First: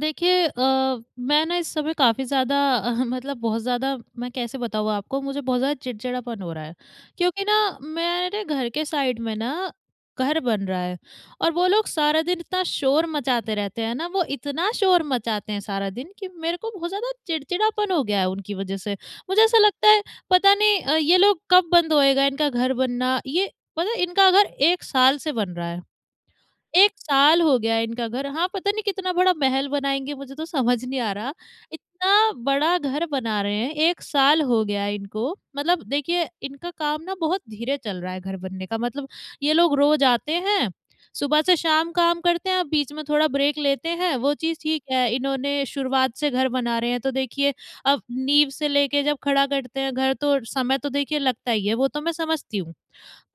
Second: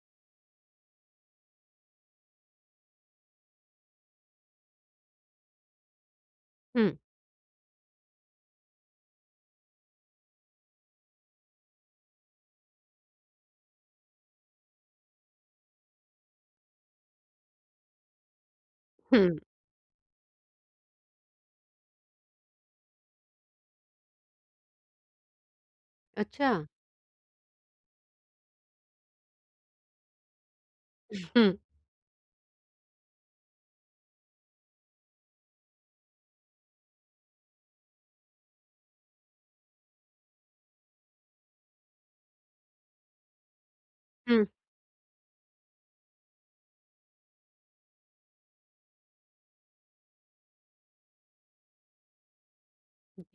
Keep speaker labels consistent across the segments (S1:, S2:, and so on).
S1: देखिए, मैं ना इस समय काफ़ी ज़्यादा मतलब बहुत ज़्यादा मैं कैसे बताऊँ आपको मुझे बहुत ज़्यादा चिड़चिड़ापन हो रहा है
S2: हुँ,
S1: क्योंकि ना मेरे घर के साइड में ना घर बन रहा है। और वो लोग सारा दिन इतना शोर मचाते रहते हैं ना, वो इतना शोर मचाते हैं सारा दिन कि मेरे को बहुत ज़्यादा चिड़चिड़ापन हो गया है उनकी वजह से।
S2: हुँ,
S1: मुझे ऐसा लगता है पता नहीं ये लोग कब बंद होएगा इनका घर बनना। ये पता है, इनका घर एक साल से बन रहा है।
S2: अच्छा।
S1: 1 साल हो गया है इनका घर। हाँ, पता नहीं कितना बड़ा महल बनाएँगे, मुझे तो समझ नहीं आ रहा।
S2: हुँ,
S1: इतना बड़ा घर बना रहे हैं, 1 साल हो गया है इनको। मतलब देखिए इनका काम ना बहुत धीरे चल रहा है घर बनने का। मतलब ये लोग रोज़ आते हैं, सुबह से शाम काम करते हैं, अब बीच में थोड़ा ब्रेक लेते हैं, वो
S2: हुँ,
S1: चीज़ ठीक है। इन्होंने शुरुआत से घर बना रहे हैं तो देखिए अब नींव से लेके जब खड़ा करते हैं घर, तो समय तो देखिए लगता ही है, वो तो मैं समझती हूँ।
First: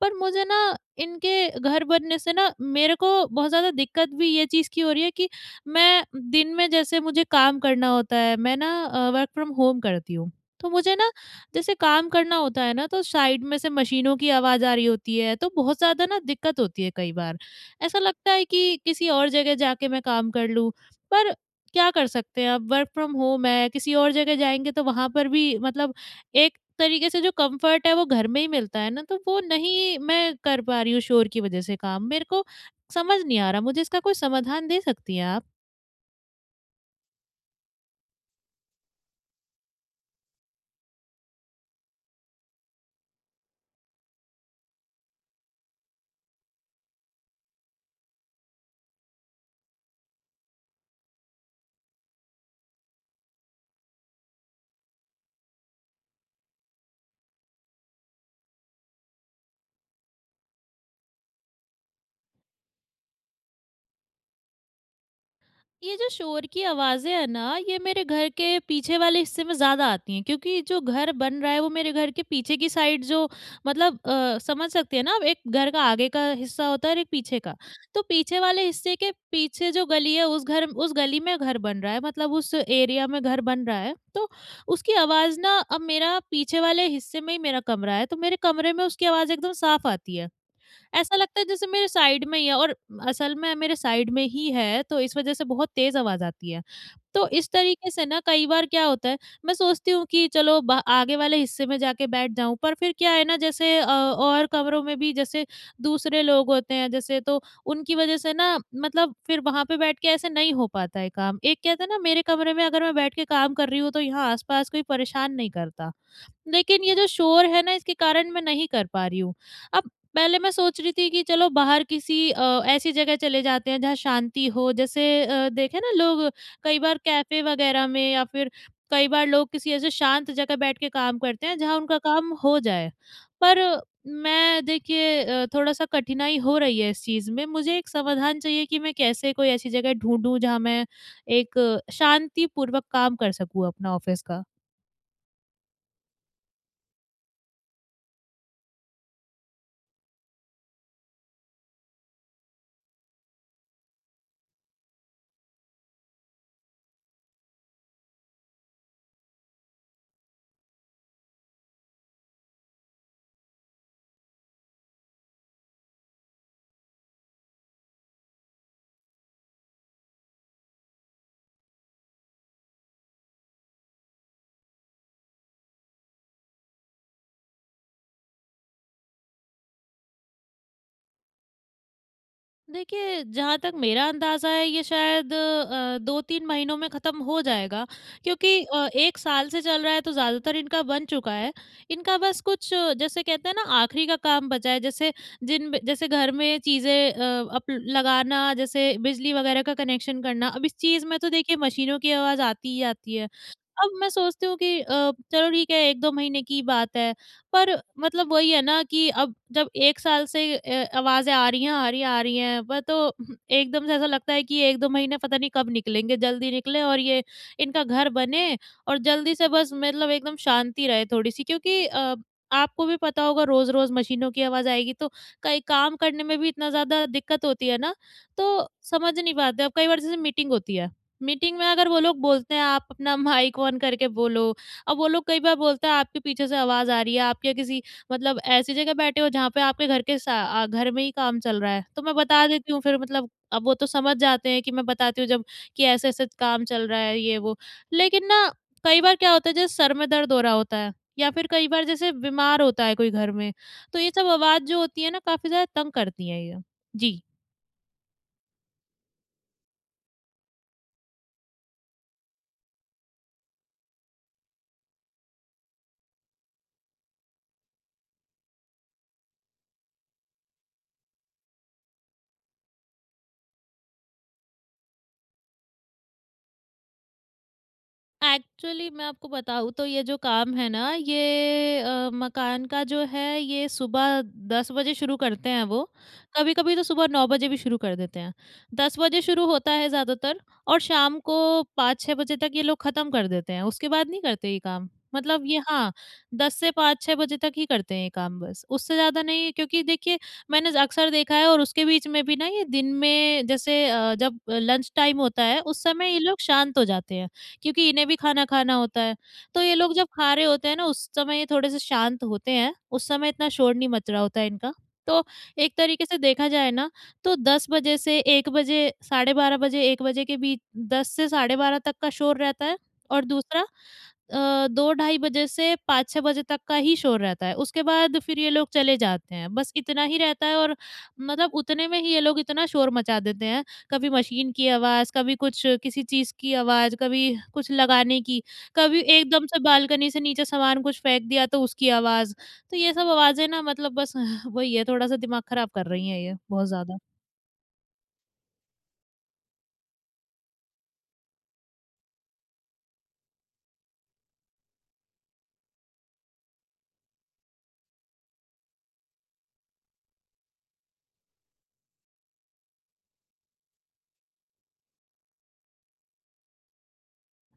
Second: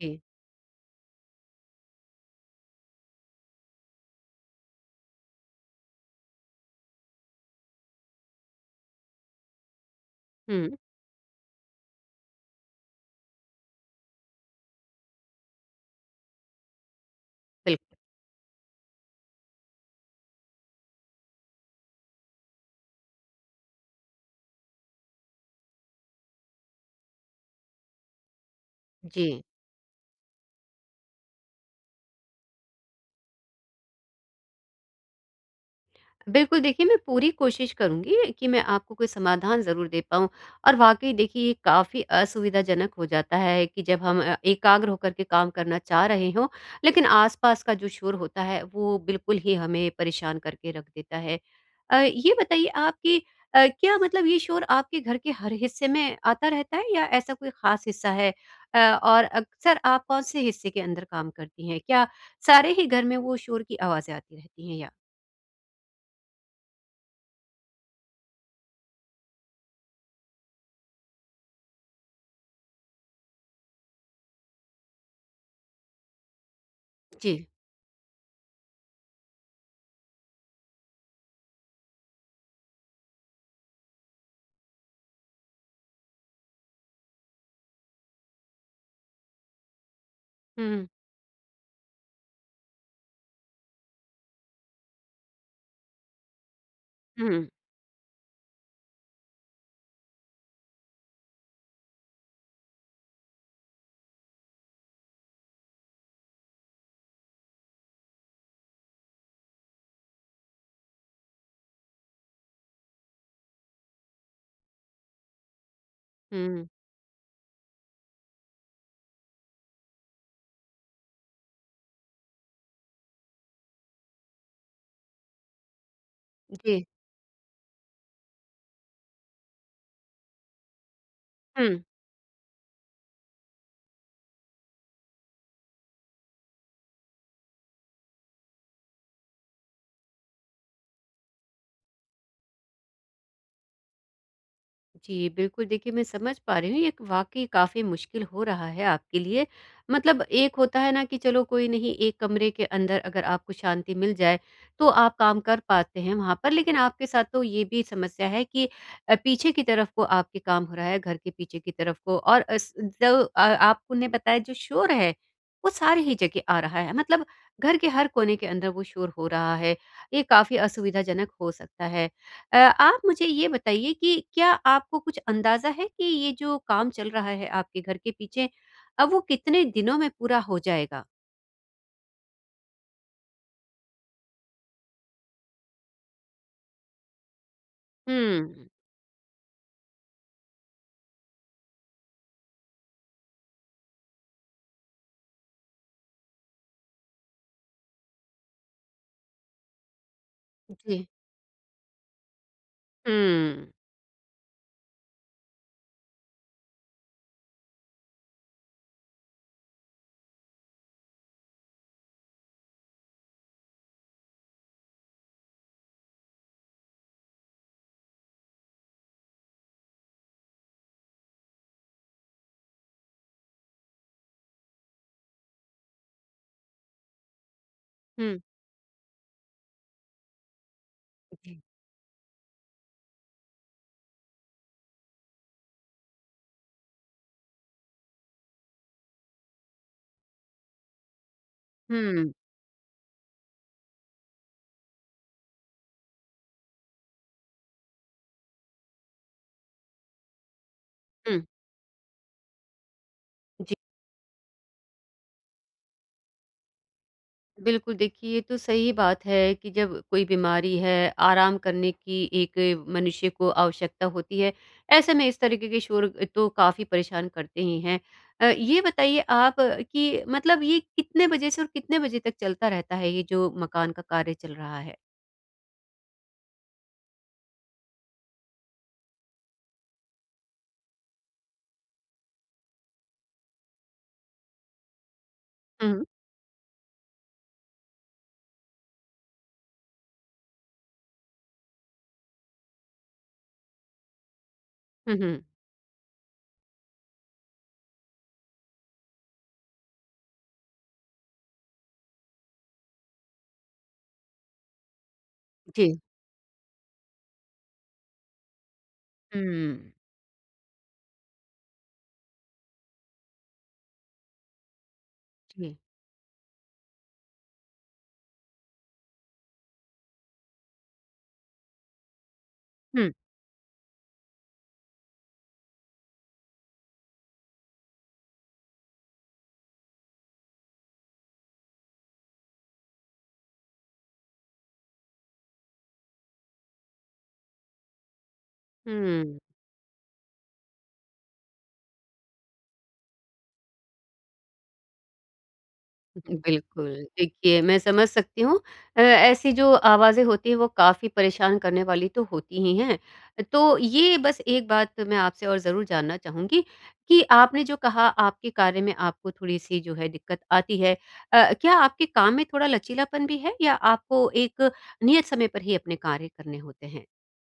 S1: पर मुझे ना इनके घर बनने से ना मेरे को बहुत ज़्यादा दिक्कत भी ये चीज़ की हो रही है कि मैं दिन में जैसे मुझे काम करना होता है, मैं ना वर्क फ्रॉम होम करती हूँ।
S2: हुँ,
S1: तो मुझे ना जैसे काम करना होता है ना, तो साइड में से मशीनों की आवाज़ आ रही होती है, तो बहुत ज़्यादा ना दिक्कत होती है। कई बार
S2: बिल्कुल,
S1: ऐसा लगता है कि किसी और जगह जाके मैं काम कर लूँ, पर क्या कर सकते हैं। अब वर्क फ्रॉम होम है, किसी और जगह जाएंगे तो वहां पर भी मतलब एक तरीके से जो कंफर्ट है वो घर में ही मिलता है ना, तो
S2: जी।
S1: वो नहीं मैं कर पा रही हूँ शोर की वजह से काम। मेरे को समझ नहीं आ रहा, मुझे इसका कोई समाधान दे सकती हैं आप?
S2: बिल्कुल, देखिए मैं पूरी कोशिश करूँगी कि मैं आपको कोई समाधान ज़रूर दे पाऊँ। और वाक़ई देखिए ये काफ़ी असुविधाजनक हो जाता है कि जब हम एकाग्र होकर के काम करना चाह रहे हों, लेकिन आस-पास का जो शोर होता है वो बिल्कुल ही हमें परेशान करके रख देता है। ये बताइए आप कि क्या मतलब ये शोर आपके घर के हर हिस्से में आता रहता है या ऐसा कोई ख़ास हिस्सा है? और अक्सर आप कौन-से हिस्से के अंदर काम करती हैं? क्या सारे ही घर में वो शोर की आवाज़ें आती रहती हैं या?
S1: ये जो शोर की आवाज़ें हैं ना, ये मेरे घर के पीछे वाले हिस्से में ज़्यादा आती हैं, क्योंकि जो घर बन रहा है वो मेरे घर के पीछे की साइड जो मतलब, समझ सकते हैं ना आप, एक घर का आगे का हिस्सा होता है और एक पीछे
S2: जी।
S1: का। तो पीछे वाले हिस्से के पीछे जो गली है उस घर उस गली में घर बन रहा है, मतलब उस एरिया में घर बन रहा है। तो उसकी आवाज़ ना अब मेरा पीछे वाले हिस्से में ही मेरा कमरा है, तो मेरे कमरे में उसकी आवाज़ एकदम साफ़ आती है।
S2: हुँ।
S1: ऐसा लगता है जैसे मेरे साइड में ही है, और असल में मेरे साइड में ही है, तो इस वजह से बहुत तेज आवाज़ आती है। तो
S2: हुँ,
S1: इस तरीके से ना कई बार क्या होता है, मैं सोचती हूँ कि चलो ब आगे वाले हिस्से में जाके बैठ जाऊँ, पर फिर क्या है ना जैसे और कमरों में भी जैसे दूसरे लोग होते हैं जैसे, तो उनकी वजह से ना मतलब फिर वहाँ पे बैठ के ऐसे नहीं हो पाता है काम। एक कहते हैं ना मेरे कमरे में अगर मैं बैठ के काम कर रही हूँ तो यहाँ आस-पास कोई परेशान नहीं करता।
S2: हुँ।
S1: लेकिन ये जो शोर है ना इसके कारण मैं नहीं कर पा रही हूँ। अब पहले मैं सोच रही थी कि चलो बाहर किसी, ऐसी जगह चले जाते हैं जहाँ शांति हो, जैसे, देखे ना लोग कई
S2: जी।
S1: बार कैफ़े वग़ैरह में, या फिर कई बार लोग किसी ऐसे शांत जगह बैठ के काम करते हैं
S2: हुँ।
S1: जहाँ उनका काम हो जाए। पर मैं देखिए, थोड़ा-सा कठिनाई हो रही है इस चीज़ में। मुझे एक समाधान चाहिए कि मैं कैसे कोई ऐसी जगह ढूँढूँ जहाँ मैं एक शांतिपूर्वक काम कर सकूँ अपना ऑफ़िस का।
S2: जी, बिल्कुल देखिए मैं समझ पा रही हूँ ये वाक़ई काफ़ी मुश्किल हो रहा है आपके लिए। मतलब एक होता है ना कि चलो कोई नहीं एक कमरे के अंदर अगर आपको शांति मिल जाए, तो आप काम कर पाते हैं वहाँ पर। लेकिन आपके साथ तो ये भी समस्या है कि पीछे की तरफ को आपके काम हो रहा है, घर के पीछे की तरफ को और अस जो आपने बताया जो शोर है, वो सारी ही जगह आ रहा है। मतलब घर के हर कोने के अंदर वो शोर हो रहा है। ये काफ़ी असुविधाजनक हो सकता है। आप मुझे ये बताइए कि क्या आपको कुछ अंदाज़ा है कि ये जो काम चल रहा है आपके घर के पीछे वो कितने दिनों में पूरा हो जाएगा?
S1: देखिए, जहाँ तक मेरा अंदाज़ा है ये शायद, 2-3 महीनों में ख़त्म हो जाएगा, क्योंकि
S2: हुँ।
S1: अ, 1 साल से चल रहा है तो ज़्यादातर इनका बन चुका है। इनका बस कुछ, जैसे कहते हैं ना आखिरी का काम बचा है, जैसे जिन जैसे घर में चीज़ें, अप लगाना, जैसे बिजली वग़ैरह का कनेक्शन करना, अब इस
S2: जी।
S1: चीज़ में तो देखिए मशीनों की आवाज़ आती ही आती है।
S2: हुँ।
S1: अब मैं सोचती हूँ कि चलो ठीक है 1-2 महीने की बात है। पर मतलब वही है ना कि अब जब 1 साल से आवाज़ें आ रही हैं, आ रही हैं, आ रही हैं पर तो एकदम से ऐसा लगता है कि 1-2 महीने पता नहीं कब निकलेंगे, जल्दी निकले और ये इनका घर बने और जल्दी से बस मतलब एकदम शांति रहे थोड़ी-सी, क्योंकि, आपको भी पता होगा रोज़-रोज़ मशीनों की आवाज़ आएगी तो कई काम करने में भी इतना ज़्यादा दिक्कत होती है ना,
S2: हुँ।
S1: तो समझ नहीं पाते। अब कई बार जैसे मीटिंग होती है, मीटिंग
S2: जी।
S1: में अगर वो लोग बोलते हैं आप अपना माइक ऑन करके बोलो। अब वो लोग कई बार बोलते हैं आपके पीछे से आवाज़ आ रही है, आप या किसी मतलब ऐसी जगह बैठे हो जहाँ पे आपके घर के सा घर में ही काम चल रहा है। तो मैं
S2: हुँ,
S1: बता देती हूँ फिर मतलब, अब वो तो समझ जाते हैं कि मैं बताती हूँ जब कि ऐसे-ऐसे काम चल रहा है ये वो। लेकिन ना कई बार क्या होता है, जैसे सर में दर्द हो रहा होता है, या
S2: हुँ।
S1: फिर कई बार जैसे बीमार होता है कोई घर में, तो ये सब आवाज़ जो होती है ना काफ़ी ज़्यादा तंग करती हैं ये। जी।
S2: बिल्कुल, देखिए ये तो सही बात है कि जब कोई बीमारी है, आराम करने की एक मनुष्य को आवश्यकता होती है, ऐसे में इस तरीके के शोर तो काफ़ी परेशान करते ही हैं। ये बताइए आप कि मतलब ये कितने बजे से और कितने बजे तक चलता रहता है, ये जो मकान का कार्य चल रहा है?
S1: एक्चुअली मैं आपको बताऊँ तो ये जो काम है ना, ये, मकान का जो है ये सुबह 10 बजे शुरू करते हैं वो।
S2: हुँ।
S1: कभी-कभी तो सुबह 9 बजे भी शुरू कर देते हैं। 10 बजे शुरू होता है ज़्यादातर, और शाम को 5-6 बजे तक ये लोग ख़त्म कर देते हैं। उसके बाद नहीं करते ये काम।
S2: हुँ, हुँ।
S1: मतलब ये हाँ, 10 से 5-6 बजे तक ही करते हैं ये काम बस। उससे ज़्यादा नहीं, क्योंकि देखिए मैंने अक्सर देखा है। और उसके बीच में भी ना ये दिन में जैसे, जब लंच टाइम होता है उस
S2: जी।
S1: समय ये लोग शांत हो जाते हैं, क्योंकि इन्हें भी खाना खाना होता है।
S2: हुँ,
S1: तो ये लोग जब खा रहे होते हैं ना, उस समय ये थोड़े से शांत होते हैं, उस समय इतना शोर नहीं मच रहा होता है इनका। तो एक
S2: जी।
S1: तरीके से देखा जाए ना, तो 10 बजे से 1 बजे, साढ़े 12 बजे, 1 बजे के बीच 10 से साढ़े 12 तक का शोर रहता है, और दूसरा, 2 ढाई बजे से 5-6 बजे तक का ही शोर रहता है, उसके बाद फिर ये लोग चले जाते हैं। बस इतना ही रहता है, और मतलब उतने में ही ये लोग इतना शोर मचा देते हैं, कभी मशीन की आवाज़, कभी कुछ किसी चीज़ की आवाज़, कभी कुछ लगाने की, कभी
S2: हुँ।
S1: एकदम से बालकनी से नीचे सामान कुछ फेंक दिया तो उसकी आवाज़। तो ये सब आवाज़ें ना मतलब बस वही है, थोड़ा-सा दिमाग खराब कर रही हैं ये, बहुत
S2: बिल्कुल,
S1: ज़्यादा।
S2: देखिए मैं समझ सकती हूँ ऐसी जो आवाज़ें होती हैं वो काफ़ी परेशान करने वाली तो होती ही हैं। तो ये बस एक बात मैं आपसे और ज़रूर जानना चाहूँगी कि आपने जो कहा आपके कार्य में आपको थोड़ी-सी जो है दिक्कत आती है। क्या आपके काम में थोड़ा लचीलापन भी है या आपको एक नियत समय पर ही अपने कार्य करने होते हैं?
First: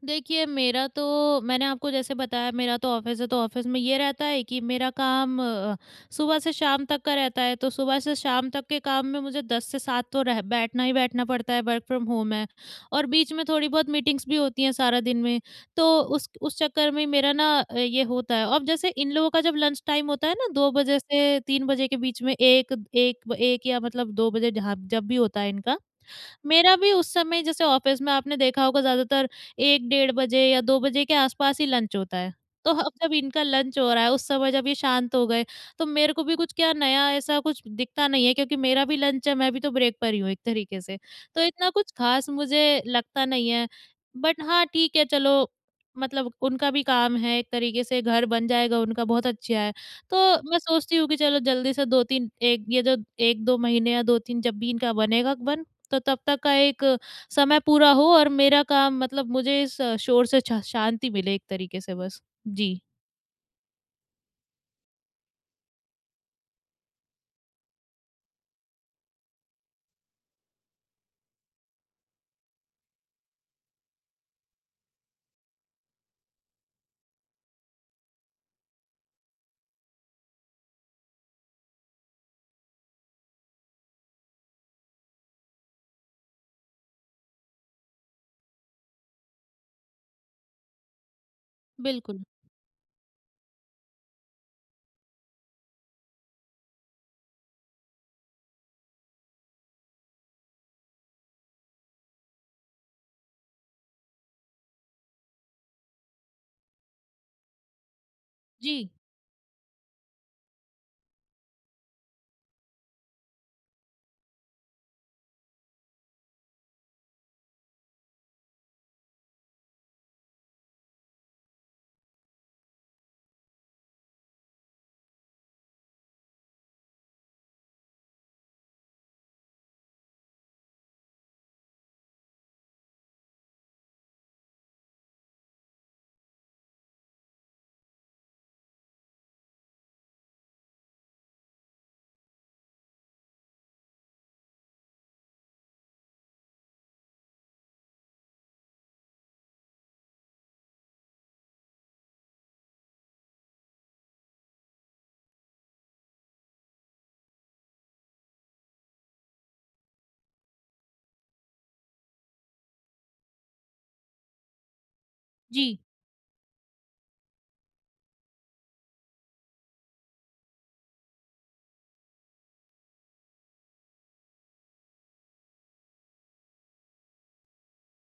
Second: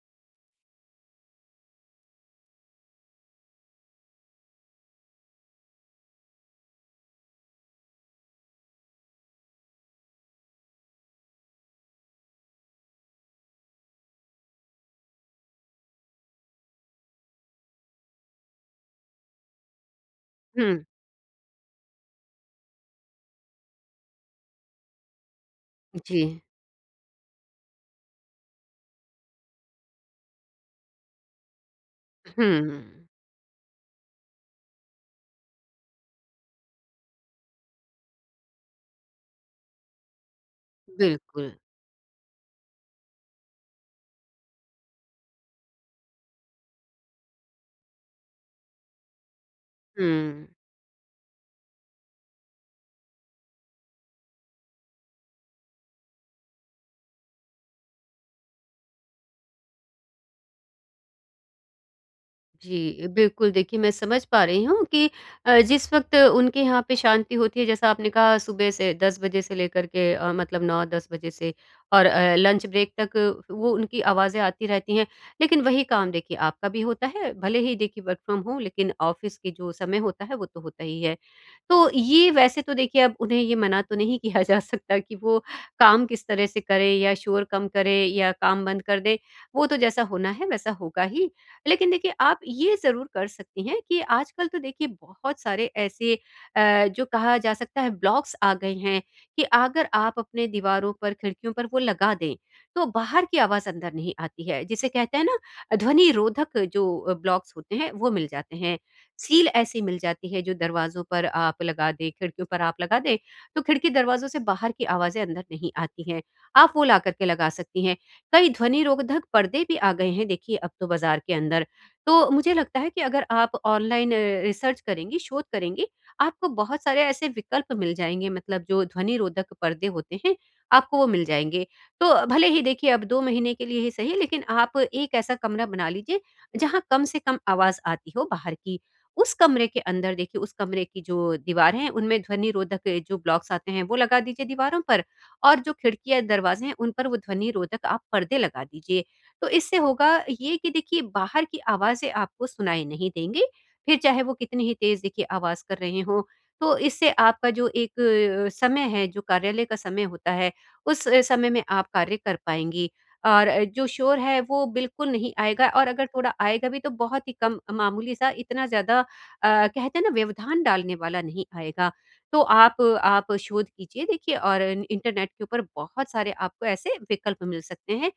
S1: देखिए, मेरा तो मैंने आपको जैसे बताया मेरा तो ऑफ़िस है, तो ऑफ़िस में ये रहता है कि मेरा काम, सुबह से शाम तक का रहता है, तो सुबह से शाम तक के काम में मुझे 10 से 7 तो रह बैठना ही बैठना पड़ता है, वर्क फ्रॉम होम है। और बीच में थोड़ी बहुत मीटिंग्स भी होती हैं सारा दिन में, तो उस चक्कर में मेरा ना, ये होता है। अब जैसे इन लोगों का जब लंच टाइम होता है ना 2
S2: हुँ,
S1: बजे से 3 बजे के बीच में, 1 1 ब 1 या मतलब 2 बजे जहाँ जब भी होता है इनका,
S2: जी।
S1: मेरा भी उस समय जैसे ऑफिस में आपने देखा होगा ज़्यादातर 1 डेढ़ बजे या 2 बजे के आसपास ही लंच होता है।
S2: हुँ,
S1: तो अब जब इनका लंच हो रहा है, उस समय जब ये शांत हो गए, तो मेरे को भी कुछ क्या नया ऐसा कुछ दिखता नहीं है, क्योंकि मेरा भी लंच है, मैं भी तो ब्रेक पर ही हूँ एक तरीके से। तो
S2: बिल्कुल।
S1: इतना कुछ ख़ास मुझे लगता नहीं है। बट हाँ, ठीक है चलो मतलब उनका भी काम है, एक तरीके से घर बन जाएगा उनका बहुत अच्छा है। तो
S2: हुँ।
S1: मैं सोचती हूँ कि चलो जल्दी से 2-3 एक ये जो 1-2 महीने या 2-3 जब भी इनका बनेगा बन, तो तब तक का एक समय पूरा हो और मेरा काम मतलब मुझे इस शोर से छ शांति मिले एक तरीके से बस। जी,
S2: जी, बिल्कुल देखिए मैं समझ पा रही हूँ कि जिस वक़्त उनके यहाँ पे शांति होती है जैसा आपने कहा सुबह से 10 बजे से लेकर के मतलब 9-10 बजे से और लंच ब्रेक तक वो उनकी आवाज़ें आती रहती हैं। लेकिन वही काम देखिए आपका भी होता है, भले ही देखिए वर्क फ्रॉम होम लेकिन ऑफ़िस के जो समय होता है वो तो होता ही है। तो ये वैसे तो देखिए अब उन्हें ये मना तो नहीं किया जा सकता कि वो काम किस तरह से करें या शोर कम करें या काम बंद कर दें, वो तो जैसा होना है वैसा होगा ही। लेकिन देखिए
S1: बिल्कुल।
S2: आप ये ज़रूर कर सकती हैं कि आजकल तो देखिए बहुत सारे ऐसे जो कहा जा सकता है ब्लॉक्स आ गए हैं कि अगर आप अपने दीवारों पर, खिड़कियों पर वो लगा दें, तो बाहर की आवाज़ अंदर नहीं आती है। जिसे कहते हैं ना ध्वनि रोधक जो ब्लॉक्स होते हैं वो मिल जाते हैं।
S1: जी,
S2: सील ऐसी मिल जाती है जो दरवाज़ों पर आप लगा दें, खिड़कियों पर आप लगा दें, तो खिड़की दरवाज़ों से बाहर की आवाज़ें अंदर नहीं आती हैं। आप वो ला कर के लगा सकती हैं। कई ध्वनि रोधक पर्दे भी आ गए हैं देखिए अब तो बाजार के अंदर। तो मुझे लगता है कि अगर आप ऑनलाइन रिसर्च करेंगी, शोध करेंगी, आपको बहुत सारे ऐसे विकल्प मिल जाएँगे मतलब जो ध्वनि रोधक पर्दे होते हैं, आपको वो मिल जाएँगे। तो भले ही देखिए अब 2 महीने के लिए ही सही लेकिन आप एक ऐसा कमरा बना लीजिए, जहाँ कम से कम आवाज़ आती हो बाहर की। उस कमरे के अंदर देखिए उस कमरे की जो दीवार है उनमें ध्वनि रोधक जो ब्लॉक्स आते हैं वो लगा दीजिए दीवारों पर और जो खिड़की या दरवाज़े हैं, उन पर वो ध्वनि रोधक आप पर्दे लगा दीजिए। तो इससे होगा ये कि देखिए बाहर की आवाज़ें आपको सुनाई नहीं देंगी, फिर चाहे वो कितनी ही तेज़ देखिए आवाज़ कर रहे हों। तो इससे आपका जो एक समय है, जो कार्यालय का समय होता है, उस समय में आप कार्य कर पाएँगी और जो शोर है वो बिल्कुल नहीं आएगा
S1: जी,
S2: और अगर थोड़ा आएगा भी तो बहुत ही कम मामूली-सा इतना ज़्यादा कहते हैं ना व्यवधान डालने वाला नहीं आएगा। तो आप शोध कीजिए देखिए और इंटरनेट के ऊपर बहुत सारे आपको ऐसे विकल्प मिल सकते हैं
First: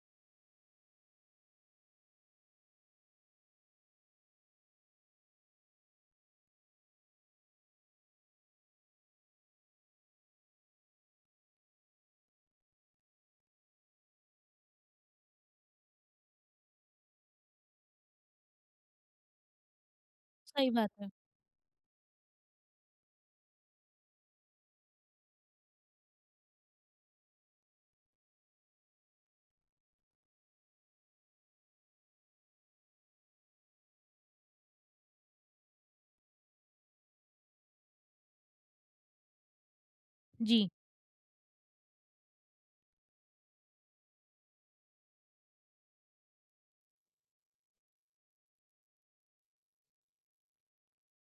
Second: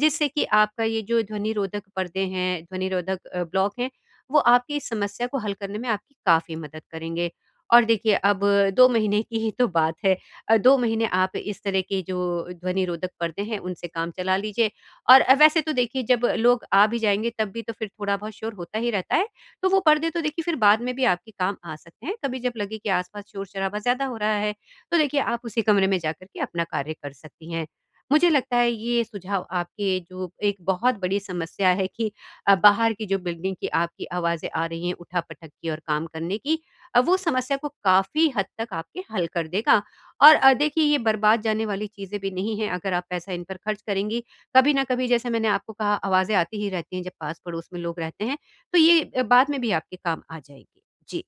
S2: जिससे कि आपका ये जो ध्वनिरोधक पर्दे हैं, ध्वनिरोधक ब्लॉक हैं, वो आपकी इस समस्या को हल करने में आपकी काफ़ी मदद करेंगे। और देखिए अब 2 महीने की ही तो बात है 2 महीने आप इस तरह के जो ध्वनिरोधक पर्दे हैं उनसे काम चला लीजिए और वैसे तो देखिए जब लोग आ भी जाएँगे तब भी तो फिर थोड़ा बहुत शोर होता ही रहता है। तो वो पर्दे तो देखिए फिर
S1: सही
S2: बाद
S1: बात
S2: में भी
S1: है।
S2: आपके काम आ सकते हैं। कभी जब लगे कि आसपास शोर-शराबा ज़्यादा हो रहा है, तो देखिए आप उसी कमरे में जाकर के अपना कार्य कर सकती हैं। मुझे लगता है ये सुझाव आपके जो एक बहुत बड़ी समस्या है कि बाहर की जो बिल्डिंग की आपकी आवाज़ें आ रही हैं उठा-पटक की और काम करने की वो समस्या को काफ़ी हद तक आपके हल कर देगा। और
S1: जी।
S2: देखिए ये बर्बाद जाने वाली चीज़ें भी नहीं हैं अगर आप पैसा इन पर खर्च करेंगी। कभी न कभी जैसे मैंने आपको कहा आवाज़ें आती ही रहती हैं जब पास-पड़ोस में लोग रहते हैं। तो ये बाद में भी आपके काम आ जाएगी। जी,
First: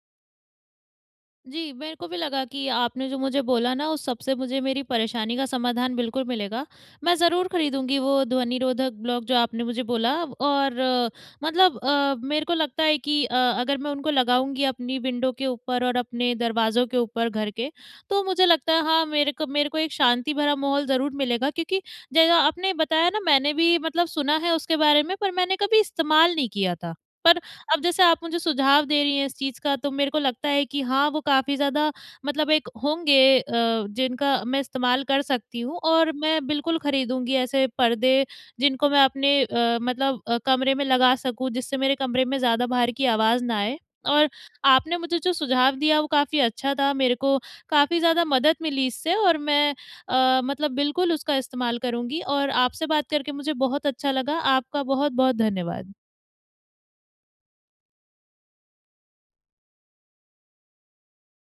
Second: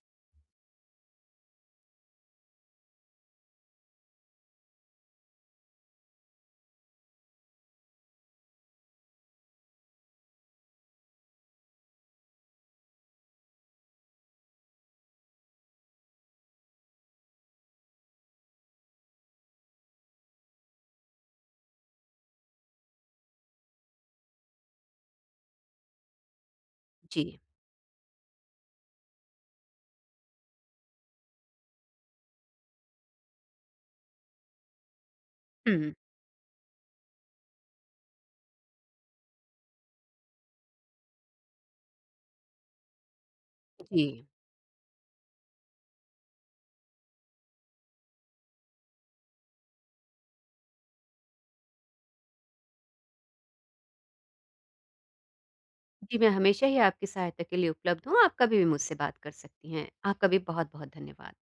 S1: जी, मेरे को भी लगा कि आपने जो मुझे बोला ना, उस सबसे मुझे मेरी परेशानी का समाधान बिल्कुल मिलेगा। मैं ज़रूर खरीदूँगी वो ध्वनिरोधक ब्लॉक जो आपने मुझे बोला, और, मतलब, मेरे को लगता है कि, अगर मैं उनको लगाऊँगी अपनी विंडो के ऊपर और अपने दरवाज़ों के ऊपर घर के, तो मुझे लगता है हाँ, मेरे को एक शांति भरा माहौल ज़रूर मिलेगा, क्योंकि जैसा आपने बताया ना मैंने भी मतलब सुना है उसके बारे में, पर मैंने कभी इस्तेमाल नहीं किया था।
S2: जी।
S1: पर अब जैसे आप मुझे सुझाव दे रही हैं इस चीज़ का, तो मेरे को लगता है कि हाँ, वो काफ़ी ज़्यादा मतलब एक होंगे, जिनका मैं इस्तेमाल कर सकती हूँ,
S2: हुँ।
S1: और मैं बिल्कुल खरीदूँगी ऐसे पर्दे, जिनको मैं अपने, मतलब, कमरे में लगा सकूँ, जिससे मेरे कमरे में ज़्यादा बाहर की आवाज़ ना आए।
S2: जी।
S1: और आपने मुझे जो सुझाव दिया, वो काफ़ी अच्छा था, मेरे को काफ़ी ज़्यादा मदद मिली इससे, और मैं, मतलब बिल्कुल उसका इस्तेमाल करूँगी, और आपसे बात करके मुझे बहुत अच्छा लगा। आपका बहुत-बहुत धन्यवाद।
S2: जी, मैं हमेशा ही आपकी सहायता के लिए उपलब्ध हूँ, आप कभी भी मुझसे बात कर सकती हैं। आपका भी बहुत-बहुत धन्यवाद।